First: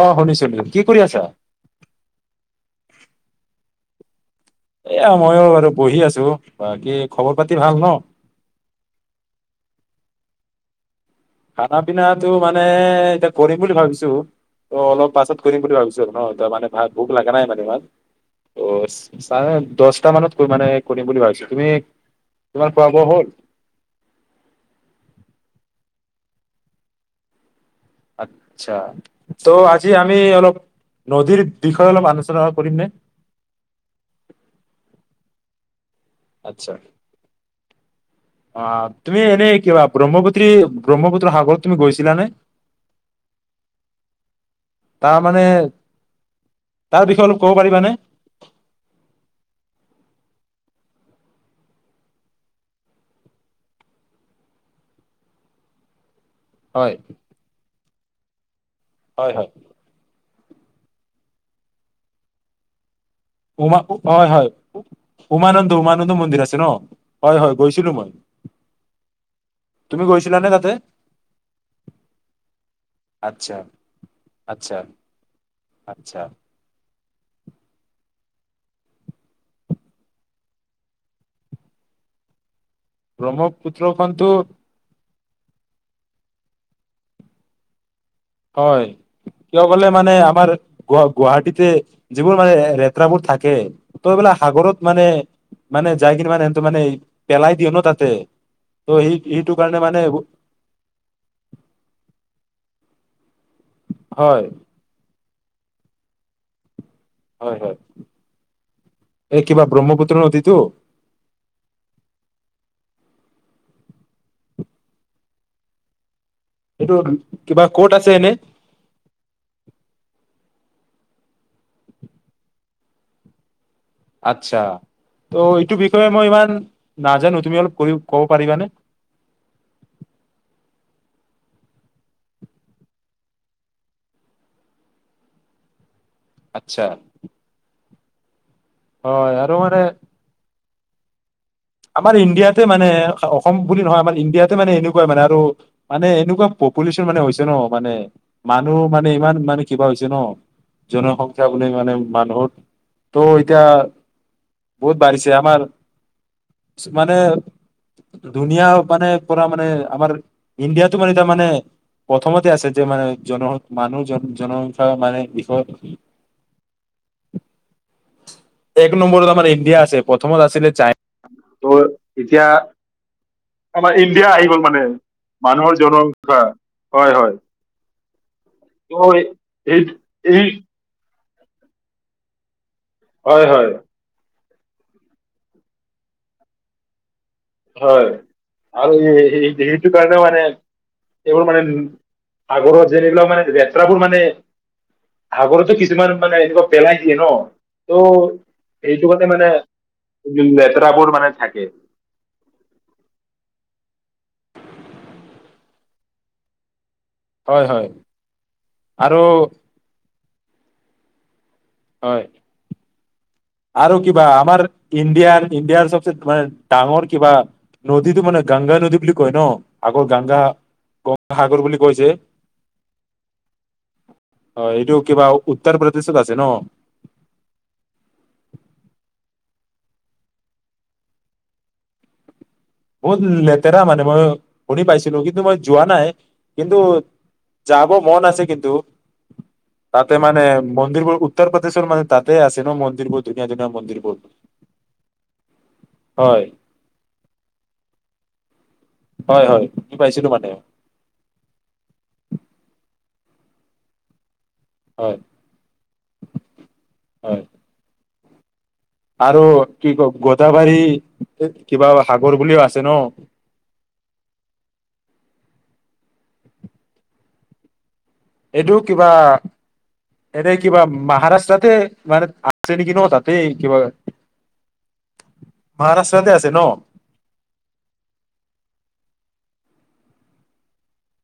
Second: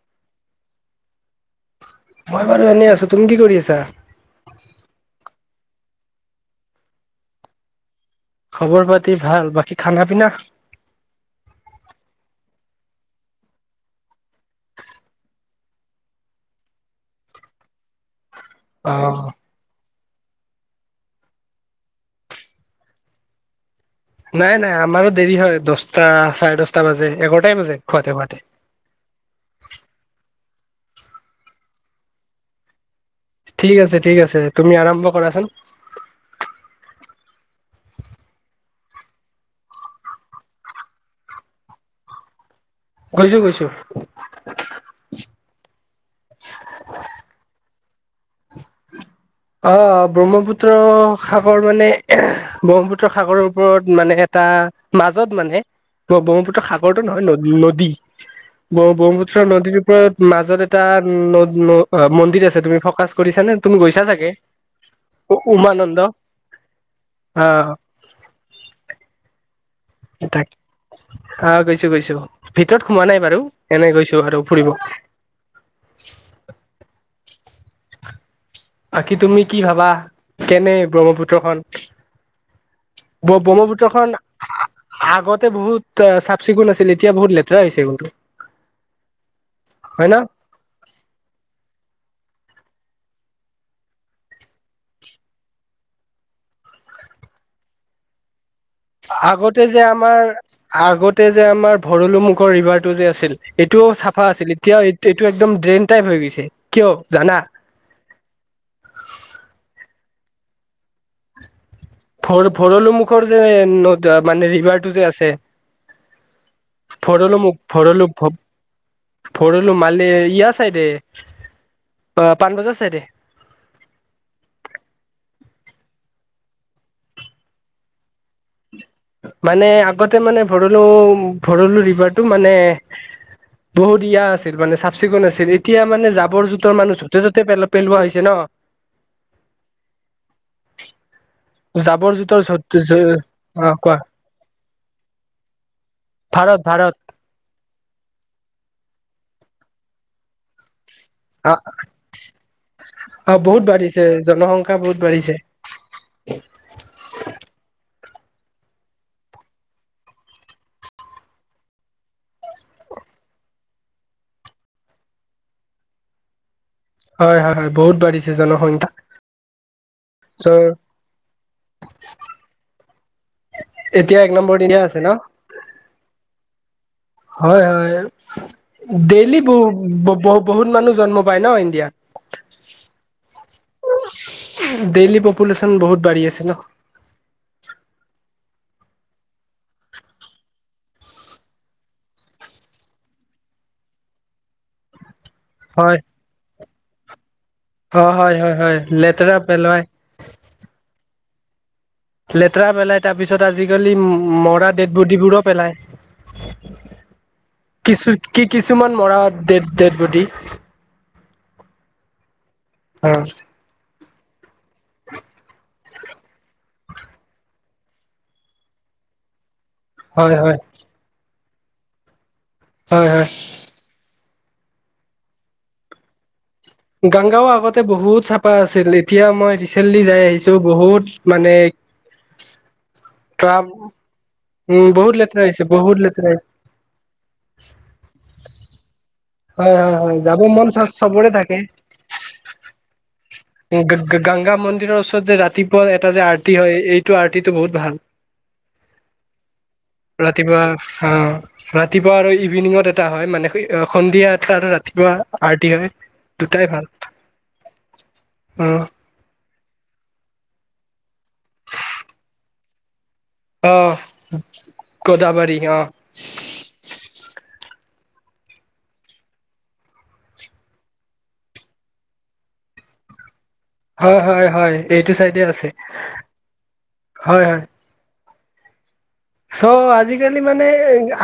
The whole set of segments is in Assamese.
অ শুনিছিলো কি কৰি আছা মই বাৰু এনেই আছো তুমি কি কৰি আছা? এয়া মইো বহি আছো ব কি খবৰ পাতি ভাল ন' খবৰ পাতি ভাল বাকী খানা পিনা? খানা পিনাটো মানে এতিয়া কৰিম বুলি ভাবিছো। ত অলপ পাছত কৰিম বুলি ভাবিছো ন মানে ভ ভোক লগা নাই মানে ইমান। অ চাৰে দছ সাত‌টা‌ মানত কৈ মানে কৰিম বুলি ভাবিছো তুমি তোমাৰ খোৱা বোৱা হ'ল? নাই নাই আমাৰো দেৰি হয় দশটা চাৰে দশটা বাজে এঘাৰটাই বাজে। খুৱাতে খুৱাতে আ্ছা ত' আজি আমি অলপ নদীৰ বিষয়ে অলপ আলোচনা কৰিম নে? ঠিক আছে ঠিক আছে তুমি আৰম্ভ কৰাচোন। আচ্ছা অ তুমি এনে কিবা ব্ৰহ্মপুত্ৰ্ৰী ব্ৰহ্মপুত্ৰ সাগৰত তুমি গৈছিলানে? গৈছো গৈছো। তাৰ মানে তাৰ বিষয়ে অলপ ক'ব পাৰিবানে? অ ব্ৰহ্মপুত্ৰ সাগৰ মানে ব্ৰহ্মপুত্ৰ সাগৰৰ ওপৰত মানে এটা মাজত মানে। ব্ৰহ্মপুত্ৰ হয় সাগৰটো নহয় ন নদী। ব হয় ব্ৰহ্মুপূত্ৰ হয় নদীৰ ওপৰত মাজত এটা ন নদ অ মন্দিৰ আছে তুমি ফ'কাচ কৰিছা নে উমা তুমি গৈছা হয় ছাগে? হয় উমানন্দ উমানন্দ মন্দিৰ আছে ন হয় অ হয় গৈছিলো মই। তুমি গৈছিলানে তাক তাতে আহ গৈছো গৈছো ভিতৰত সোমোৱা নাই বাৰু আচ্ছা এনে গৈছো আৰু ফুৰিব। আচ্ছা আচ্ছা বাকি তুমি কি ভাবা কেনে ব্ৰহ্মপুত্ৰখন। ব্ৰহ্মপুত্ৰখন ব্ৰহ্মপুত্ৰখনতো আগতে বহুত চিকুণ আছিল এতিয়া বহুত লেতেৰা হৈছে [unintelligible] হয় কিয় কলে হয় মানে ন আমাৰ গ গুৱাহাটীতে যিবোৰ মানে লতেৰাবোৰ থাকে ত এইবিলাক সাগৰত মানে মানে যাই কিনে মানেহ মানে পেলাই দিয়ে ন তাতে। ত' সেই সেইটো আগতে কাৰণে যে মানে আমাৰ আগতে যে আমাৰ ভৰলো মুুখৰ ৰিভাৰটো যে আছে [inaudible] এইটোও চাফা হয় আছিল এতিয়াও এইটো এইটো একদম ড্ৰেইন টাইপ হৈ গৈছে। কিয় জানা হয় হয়, এই কিবা ব্ৰহ্মপুত্ৰ নদীত দ ভ ভৰলো মুখৰ যে ন মানে ৰিভাৰটো যে আছে। এইটো ভৰলো মোক কিবা ক'ত ভৰলো আছে এনে ভৰলো মানে ইয়াৰ চাইডে। অ পাণ বজাৰ ছাইদে। আচ্ছা ত' এইটো বিষয়ে মই ইমান নাজানো তুমি অলপ কৰি ক'ব পাৰিবানে? মানে আগতে মানে ভৰলো ভৰলো ৰিভাৰটো মানে বহুত ইয়া আছিল মানে চাফ চিকুণ আছিল। এতিয়া মানে জাবৰ জোথৰ আচ্ছা মানুহ যতে'তে পেলা পেলোৱা হৈছে ন অ ইয়াৰো মানে জাবৰ আমাৰ জোথৰ ইণ্ডিয়াতে য'ত মানে অসম অ বুলি কোৱা নহয় আমাৰ ইণ্ডিয়াতে মানে এনেকুৱা মানে আৰু মানে এনেকুৱা ভাৰত ভাৰত পপুলেশ্যন মানে হৈছে ন মানে মানুহ মানে ইমান [unintelligible] মানে কিবা হৈছে ন জনসংখ্য্া অ বুলি মানে মানুহৰ ত' অ বহুত এতিয়া বাঢ়িছে জনসংখ্যা বহুত বাঢ়িছে আমাৰ [unintelligible] মানে ধুনীয়া মানে পৰা মানে আমাৰ ইণ্ডিয়াাতটো মানে তাৰ মানে প্ৰথমতে আছে যে মানে জন মানুহ জন জনসংখ্য্া মানে বিষত [unintelligible] হয় হয় হয় বহুত বাঢিছে এক নম্বৰত আমাৰ ইণ্ডিয়া আছে প্ৰথমত চ' আছিলে চাইনা ত' এতিয়া আমাৰ এতিয়া ইণ্ডিয়া এক আহি নম্বৰ গ'ল ইণ্ডিয়া মানে আছে ন মানুহৰ জনসংখ্যা হয় হয় ত' ডেইলি এই বহ এই বহুত মানুহ জন্ম পায় ন ইডিয়া হয় হয় ডেইলী পপুলেশ্যন বহুত বাঢ়ি আছে ন হয় আৰু সেইটো কাৰণেও মানে এইবোৰ মানে আগৰত যেনেিলও মানে লেতৰাবোৰ মানে [unintelligible] আাগৰতো হয় কিছুমান মানে এনেকুৱা পেলাই দিয়ে ন ত অ হয় হয় হয় এই যগতে লেতেৰা মানে পেলোৱাই লেতেৰাবোৰ মানে থাকে লেতেৰা পেলাই তাৰ পিছত আজিকালি মৰা ডেড বডিবোৰো পেলায় হয় হয় কিছু কি কিছুমান মৰা আৰু ডেড ডেড বডি হয় হয় আৰু কিবা আমাৰ ইণ্ডিয়াৰ ইণ্ডিয়াৰ চবচে মানে ডাঙৰ কিবা নদীতটো মানে গংগা নদী বুলি কয় ন [unintelligible] আগৌ হয় গংগা হয় ক সাগৰ বুলি কৈছে হয় হয় অ এইটো কিবা উত্তৰ প্ৰদেশত আছে ন গংগাও আগতে বহুত চাফা আছিল এতিয়া মই ৰিচেণ্টলি যাই আহিছো বহুত মানে [unintelligible] বহুত ট্ৰাম লেতেৰা মানে মই শুনি উম বহুত পাইছিলো কিন্তু লেতেৰা মই হৈছে যোৱা বহুত নাই লেতেৰা কিন্তু যাব মন আছে কিন্তু দু হয় হয় তাতে হয় যাব মানে মন চ মন্দিৰবোৰ চবৰে উত্তৰ প্ৰদেশৰ মানে তাতে আছে ন মন্দিৰবোৰ ধুনীয়া ধুনীয়া মন্দিৰবোৰ গংগা মন্দিৰৰ ওচৰত যে ৰাতিপুৱা এটা যে আৰতিি হয় এইটো আৰতিিত [unintelligible] টো বহুত ভাল হয় হয় শুনি পাইছিলো মানে ৰাতিপুৱা আহ ৰাতিপুৱা আৰু ইভিনিঙত এ হয় মানে সন্ধিয়া আৰু ৰাতিপুৱা হয় আৰটি হয় দুটাই ভাল হয় হুম্। আৰু কি ক গোদাবাৰী কিবা সাগৰ বুলিও আছে ন। আহ গোদাবাৰী আহ। এইটো কিবা এনে কিবা মহাৰাষ্ট্ৰতে মানে আছে নেকি ন তাত। হয় হয়-হয়, এইটো চাইদে আছে, মহাৰাষ্ট্ৰতে আছে ন হয়- হয়। চ' আজিকালি মানে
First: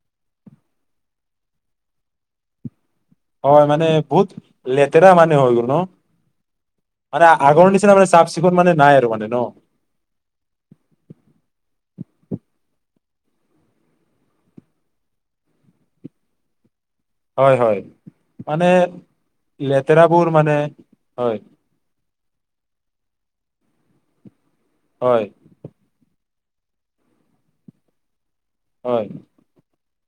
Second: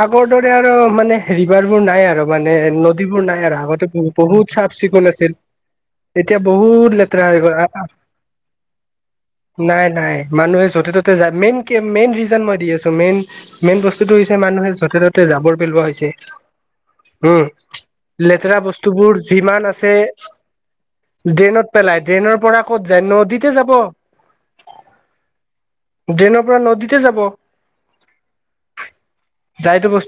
আগৰ দৰে আৰু মানে ৰিভাৰবোৰ নাই আৰু মানে ন এইবোৰ নাই আৰু হয় আগতে মানে বহুত চাফ চিকুণ লেতেৰা আছিল, মানে হৈ গ'ল ন এতিয়া বহুত লেতেৰা মানে হৈ গ'ল, আগৰ নিচিনা মানে চাফ চিকুণ মানে নাই আৰু মানে ন নাই-নাই মানুহে য'তে ত'তে যায়, মেইন কি মেইন ৰিজন মই দি আছো। মেইন-মেইন বস্তুটো হৈছে মানুহে য'তে ত'তে জাবৰ পেলোৱা হৈছে। উম, হয় হয় লেতেৰা মানে বস্তুবোৰ যিমান আছে লেতেৰাবোৰ মানে হয় ড্ৰেইনত পেলাই ড্ৰেইনৰ পৰা ক'ত যায় নদীত কে যাব। হয়। ড্ৰেইনৰ পৰা নদীতে যাব। হয়।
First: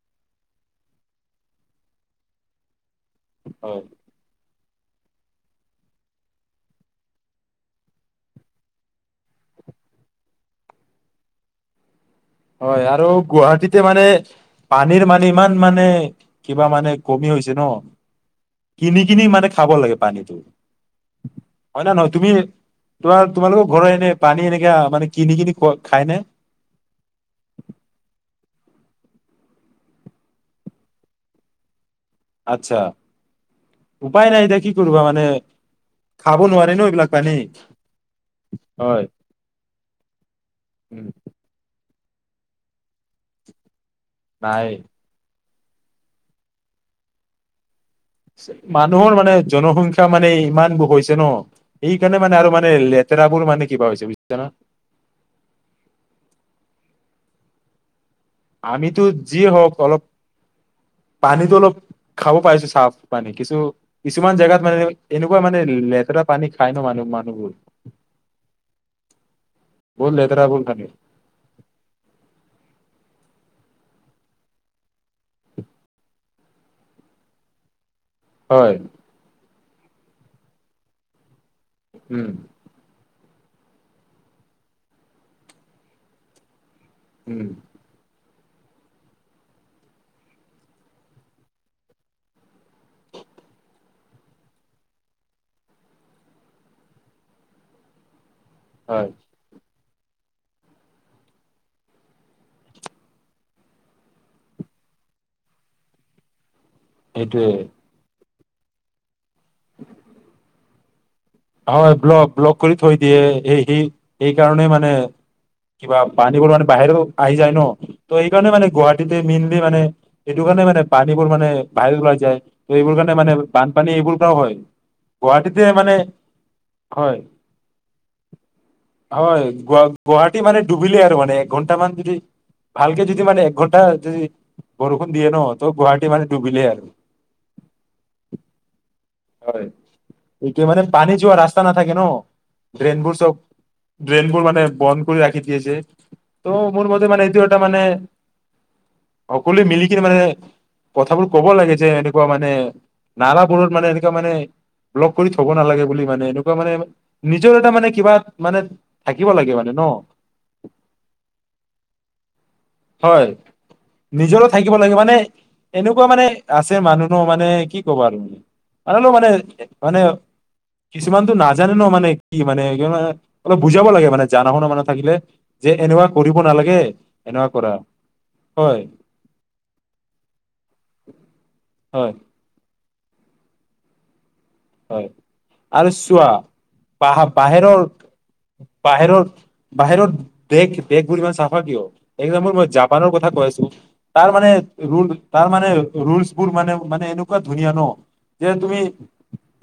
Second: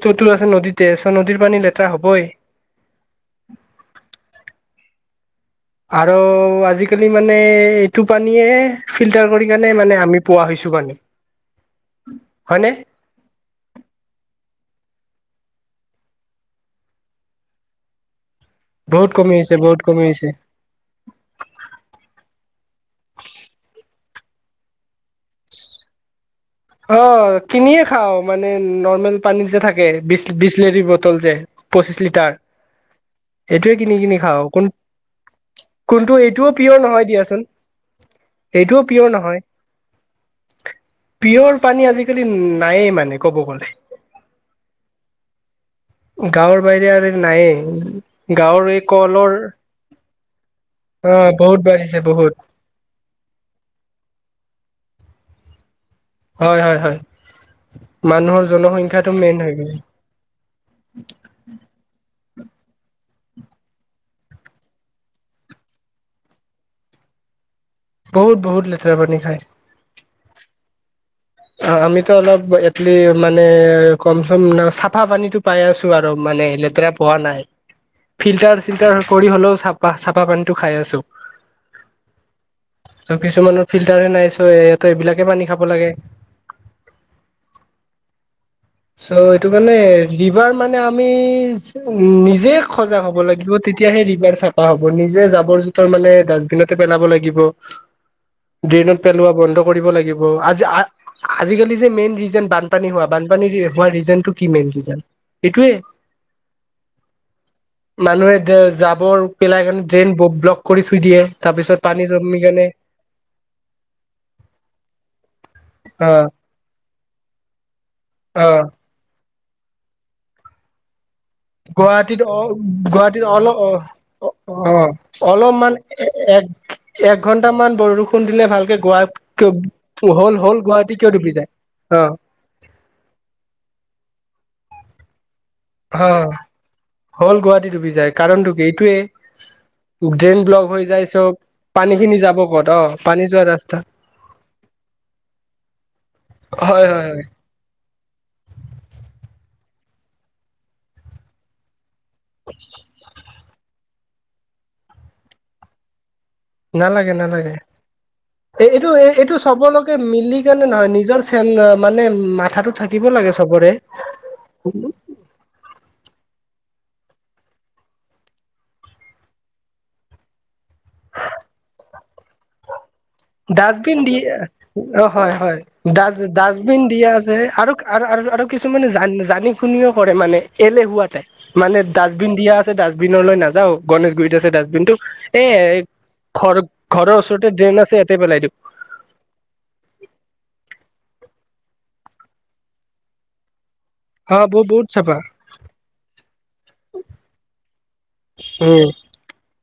চতু আছে নদীতে, চ' নদীৰ পানী লেতেৰা হ'বই। হয়। আৰু আজিকালি মানে এইটো পানীয়ে ফিল্টাৰ কৰি কাৰণে মানে আমি পোৱা হৈছো পানী। হয়নে হয় আৰু গুৱাহাটীতে মানে পানীৰ মানে ইমান মানে কিবা মানে কমি হৈছে ন। কিনি- বহুত কিনি কমি মানে হৈছে খাব বহুত লাগে কমি হৈছে পানীটো, হয় নে নহয় তুমি তোমাৰ তোমালোকৰ ঘৰ এনে পানী এনেকা মানে কিনি- কিনি খোৱা খাইনে? অ' কিনিয়ে খাও মানে নৰ্মেল পানীত যে থাকে, বি বিশ লেৰীৰ বটল যে, পঁচিশ লি টাৰ, আচ্ছা এইটোৱে কিনি কিনি উপায় খাওঁ নাই এতিয়া কোন কি কৰিবা মানে কোনটো খাব এইটোও নোৱাৰে পিয়ৰ ন নহয় এইবিলাক পানী দিয়াচোন, এইটোও হয় পিয়ৰ নহয়। উম বোৰ পানী আজিকালি নায়েই মানে ক'ব গ'লে। নাই। গাঁৱৰ বাহিৰে আৰু নায়ে। মানুহৰ মানে জনসংখ্যা মানে ইমান অ হৈছে ন, বহুত বাঢ়িছে সেইকাৰণে বহুত মানে আৰু মানে লেতেৰাবোৰ মানে কিবা হৈছে বুজিছা না। হয় হয়-হয়। আমিতো যিয়ে হওঁক অলপ, পানীতো অলপ খাব পাইছো চাফ পানী, কিছু কিছুমান জেগাত মানে এনেকুৱা মানে লেতেৰা পানী খাই ন মানুহ মানুহবোৰ। বহুত -বহুত লেতেৰা পানী খায়। বহুত লেতেৰাবোৰ পানী অ' আমিতো অলপ এটলি মানে কম চম চাফা পানীটো পাই আছো আৰু মানে লেতেৰা পোৱা নাই। ফিল্টাৰ হয় চিল্টাৰ কৰি হ'লেও চা চাফা পানীটো খাই আছো। উম। ত' কিছুমানৰ ফিল্টাৰে নাই চ' সিহঁতে এইবিলাকে পানী খাব লাগে। উম। চ' এইটো মানে ৰিভাৰ মানে আমি নিজে সজাগ হ'ব লাগিব তেতিয়াহে ৰিভাৰ চাফা হ'ব, নিজে জাবৰ জোথৰ মানে ডাষ্টবিনতে পেলাব লাগিব। ড্ৰেইনত হয় পেলোৱা বন্ধ কৰিব লাগিব। আজি- আজিকালি যে মেইন ৰিজন বানপানী হোৱা- বান পানী হোৱা ৰিজনটো কি, মেইন ৰিজন। এইটোয়ে। এইটোৱে। এ জাবৰ পেলাই কাৰণে ড্ৰেইন ব্লক কৰি থুই দিয়ে। তাৰপিছত হয়। পানী ব্লক জমি -ব্লক কাৰণে কৰি থৈ দিয়ে। এই সেই সেই কাৰণে মানে কিবা অ পানীবোৰ মানে বাহিৰত আহি যায় ন। ত এইকাৰণে অ মানে গুৱাহাটীত মেইনলি মানে সেইটো কাৰণে মানে বান পানীবোৰ মানে বাহিৰ ওলাই গুৱাহাটীত যায় অ ত' এইবোৰ কাৰণে গুৱাহাটীত মানে অলপ অ বানপানী এইবোৰ পৰাও হয়। অ গুৱাহাটীতে অলপমান মানে এক হয়। একঘন্টামান বৰষুণ দিলে ভালকে গুৱা হয়। গ হ'ল -গুৱাহাটী হ'ল মানে গুৱাহাটী ডুবিলে কিয় আৰু ডুবি মানে যায় একঘন্টা মান অ যদি ভালকে যদি মানে একঘন্টা যদি বৰষুণ দিয়ে ন, ত গুৱাহাটী মানে অহ। ডুবিলে আৰু হ'উল গুৱাহাটীত ডুবি যায়। কাৰণটো কি এইটোয়ে হয় ড্ৰেইন এইটোৱে ব্লক মানে হৈ যায় পানী চব যোৱা ৰাস্তা নাথাকে পানী ন, খিনি যাব ক'ত অ ড্ৰেইনবোৰ পানী চব, যোৱা ৰাস্তা ড্ৰেইনবোৰ মানে বন্ধ কৰি ৰাখি দিয়ে যে ত' মোৰ হয় মতে হয় মানে, হয় এইটো এটা মানে- সকলোই মিলি কেনে মানে, কথাবোৰ ক'ব লাগে যে কুৱা মানে নালা মোৰ মানে এনে মানে লক কৰি থ'ব নালাগে বুলি মানে এনেকুৱ নালাগে। নালাগে। মানে এই এইটো- থাকিব এইটো লাগে মানে ন চবলৈকে মিলি কেনে নহয়। নিজৰ চে মানে মাথাটো থাকিব হয় লাগে চবৰে। নিজৰো থাকিব লাগে মানে এনেকুৱা মানে আছে মানুহনো মানে কি ক'বা আৰু তুমি মো মানে -মানে কিছুমানতো নাজানে ন। মানে কি মানে অলপ বুজাব ডাষ্টবিন লাগে দি মানে জানা শুনা মানে অ' থাকিলে হয়। হয়। যে এনেকুৱা ডা- কৰিব নালাগে ডাষ্টবিন দিয়া আছে। এনেকুৱা কৰা আৰু -আৰু হয় কিছুমানে জানি শুনিও কৰে মানে এলেহুৱা টাইপ, মানে হয় ডাষ্টবিন দিয়া আছে ডা পিনলৈ নাযাও। গণেশগুৰিত ডাষ্টবিন টো হয় এ আৰু চোৱা ঘৰ -ঘৰৰ বাহ ওচৰতে ড্ৰেইন বাহিৰৰ আছে। পেলাই দিওঁ বাহিৰৰ -বাহিৰত দেশ-দেশ বোৰ ইমান চাফা কিয়? একজামপ'ল মই জাপানৰ কথা কৈ আছো তাৰ অ মানে- বহ বহুত চাবা তাৰ মানে- ৰোলচ বোৰ মানে -মানে এনেকুৱা ধুনীয়া ন যে তুমি উম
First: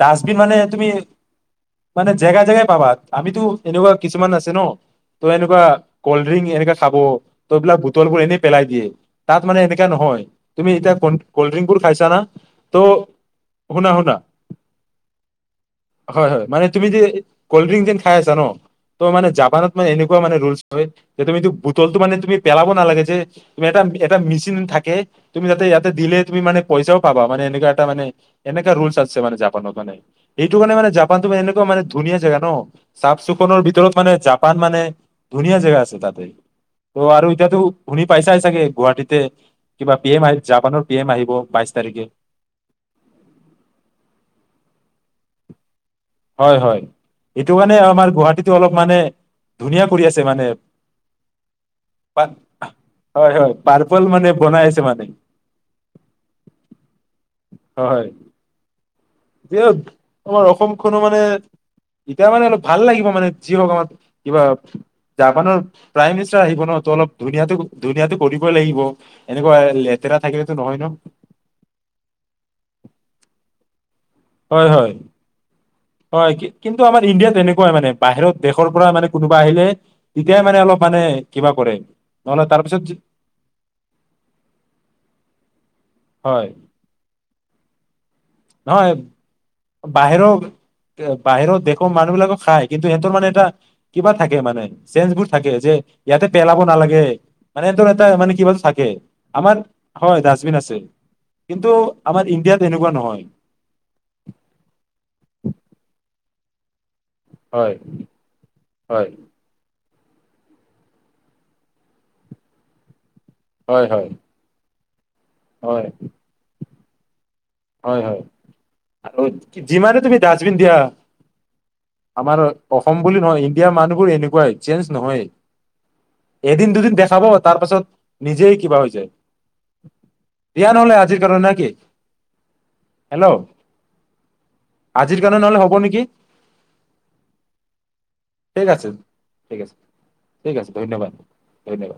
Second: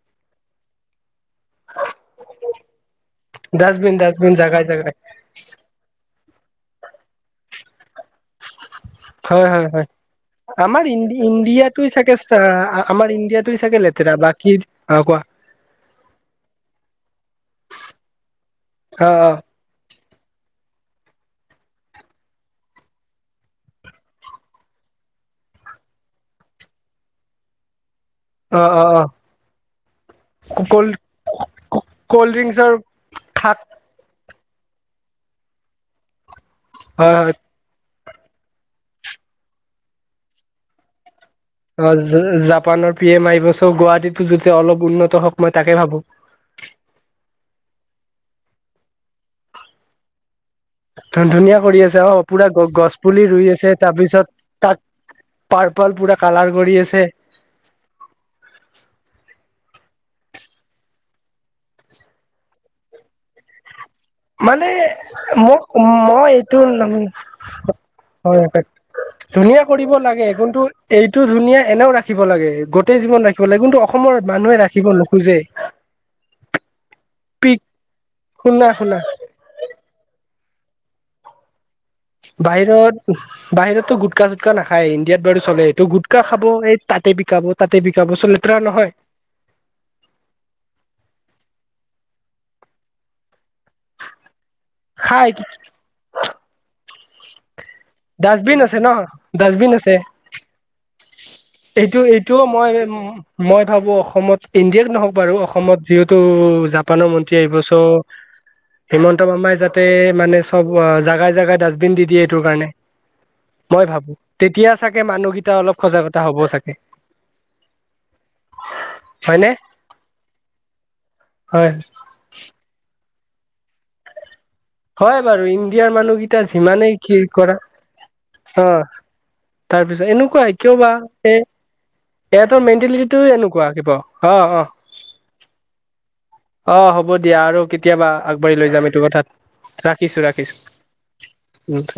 ডাষ্টবিন মানে তুমি মানে জেগাই -জেগাই পাবা। আমিতো এনেকুৱা ডাষ্টবিন কিছুমান ডাষ্টবিন আছে ন জাগাই জাগাই তই এনেকুৱা কল হেই এনকে-এনকে খাব। তই হেবিলাক- -টলবোৰ এনেই পেলাই দিয়ে। তাত হয় মানে হয় এনেকা হয় নহয় তুমি আমাৰ এতিয়া ই কল্ড ড্ৰিংক বোৰ ইণ্ডিয়াটোই খাইছা চাগে না ত' আমাৰ ইণ্ডিয়াটোই চাগে শুনা লেতেৰা -শুনা বাকী অ কোৱা হয়। হয়। মানে তুমি য কল্ড ড্ৰিংক যে খাই আছা ন, ত অ মানে অ জাপানত মানে এনেকুৱা মানে যে তুমি বুটলটো মানে তুমি পেলাব নালাগে। যে তুমি এটা -এটা মেচিন থাকে, তুমি যাতে ইয়াতে দিলে তুমি মানে পইচাও পাবা। মানে এনেকুৱা এটা মানে অ এনেকা অ ৰোলচ আছে মানে জাপা মানে এইটো অ কাৰণে মানে কল্ড জাপানটো মানে এনেকুৱা মানে ধুনীয়া কল্ড জেগা ন, ড্ৰিংকচৰ চাফ থাক সুকুনৰ ভিতৰত মানে জা পান মানে ধুনীয়া জেগা আছে তাতে। ত' হয় আৰু হয় এতিয়াটো শুনি পাইছাই চাগে গুৱাহাটীতে কিবা পি এম আহ জাপানৰ পি এম আহিব বাইশ অ তাৰিখে জাপানৰ পি এম আহিব চ গুৱাহাটীতো যে অলপ উন্নত হওক মই তাকে ভাবোঁ হয় হয় এইটো কাৰণে আমাৰ গুৱাহাটীতো অলপ মানে ধুনীয়া কৰি আছে মানে ধুন ধুনীয়া কৰি আছে অ পা- পুৰা গ গছ পুলি হয় ৰুই হয় আছে তাৰ পাৰ্পল মানে বনাই পিছত আছে মানে তাক পাৰ্পল পুৰা কালাৰ কৰি আছে হয় যে আমাৰ অসম কোনো মানে এতিয়া মানে অলপ ভাল লাগিব মানে যি ভগৱান মানে মোক মই মিনিষ্টাৰ এইটো আহিব ন ত অলপ ধুনীয়াটো ধুনীয়াটো হয় কৰিবই লাগিব এনেকুৱা ধুনীয়া কৰিব লেতেৰা লাগে থাকিলেতো কিন্তু নহয় ন এইটো ধুনীয়া এনেও ৰাখিব লাগে গোটেই জীৱন ৰাখিব লাগে কিন্তু অসমৰ মানুহে হয় ৰাখিব হয় নোখোজে হয় কিন্তু আমাৰ ইণ্ডিয়াত পিক তেনেকুৱাই মানে বাহিৰত দেশৰ শুনা পৰা শুনা মানে কোনোবা আহিলে তেতিয়াই মানে অলপ মানে কিবা কৰে নহ'লে তাৰপিছত যি- বাহিৰত বাহিৰতো গোটকা চুটকা নাখায় ইণ্ডিয়াত বাৰু চলে সটো গুটকা হয় খাব এই তাতে বিকাব তাতে বিকাব চ লেতেৰা নহয় বাহিৰৰ বাহিৰৰ দেশৰ মানুহ বিলাকক খাই কিন্তু সিহঁতৰ মানে এটা কিবা থাকে মানে চেঞঞ্চ খাই বোৰ থাকে যে ইয়াতে পেলাব নালাগে মানে সিহঁতৰ এটা মানে কিবা ডাষ্টবিন আছে ন থাকে আমাৰ ডাষ্টবিন আছে হয় ডাষ্টবিন আছে কিন্তু এইটো আমাৰ এইটোও ইণ্ডিয়াত মই এনেকুৱা নহয় মই ভাবো অসমত ইণ্ডিয়াত নহওক বাৰু অসমত যিহেতু প্ৰানৰ মন্ত্ৰী আহিব চ' হয় হয় হিমন্ত বামাই যা তাতে মানে চব অ জাগাই জোগাই ডাষ্টবিন দি দিয়ে এইটো কাৰণে মই হয় হয় ভাবো তেতিয়া চাগে তাকে মানুহকেইটা অলপ হয় সজাগতা হবও চাগে হয় হয় আৰু হয়নে যিমানে তুমি ডাষ্টবিন দিয়া হয় আমাৰ অসম বুলি নহয় ইণ্ডিয়াৰ মানুহবোৰ এনেকুৱাই চেঞ্জ হয় নহয় বাৰু ইণ্ডিয়াৰ মানুহকেইটা এদিন যিমানেই দুদিন কি দেখাব কৰা তাৰ পাছত নিজেই অ কিবা হৈ যায় তাৰ পিছত এনেকুৱাই দিয়া কিয় বা নহ'লে আজিৰ এই কাৰণে নে কি ইাত ত মেণ্টেলিটিটো হেল্ল' এনেকুৱা কিব অ অ আজিৰ কাৰণে নহ'লে হ'ব নেকি অ হ'ব দিয়া আৰু কেতিয়াবা আগবাঢ়ি ঠিক লৈ আছে যাম এইটো কথাত ঠিক আছে ৰাখিছো ৰাখিছো ঠিক আছে ধন্যবাদ উ ধন্যবাদ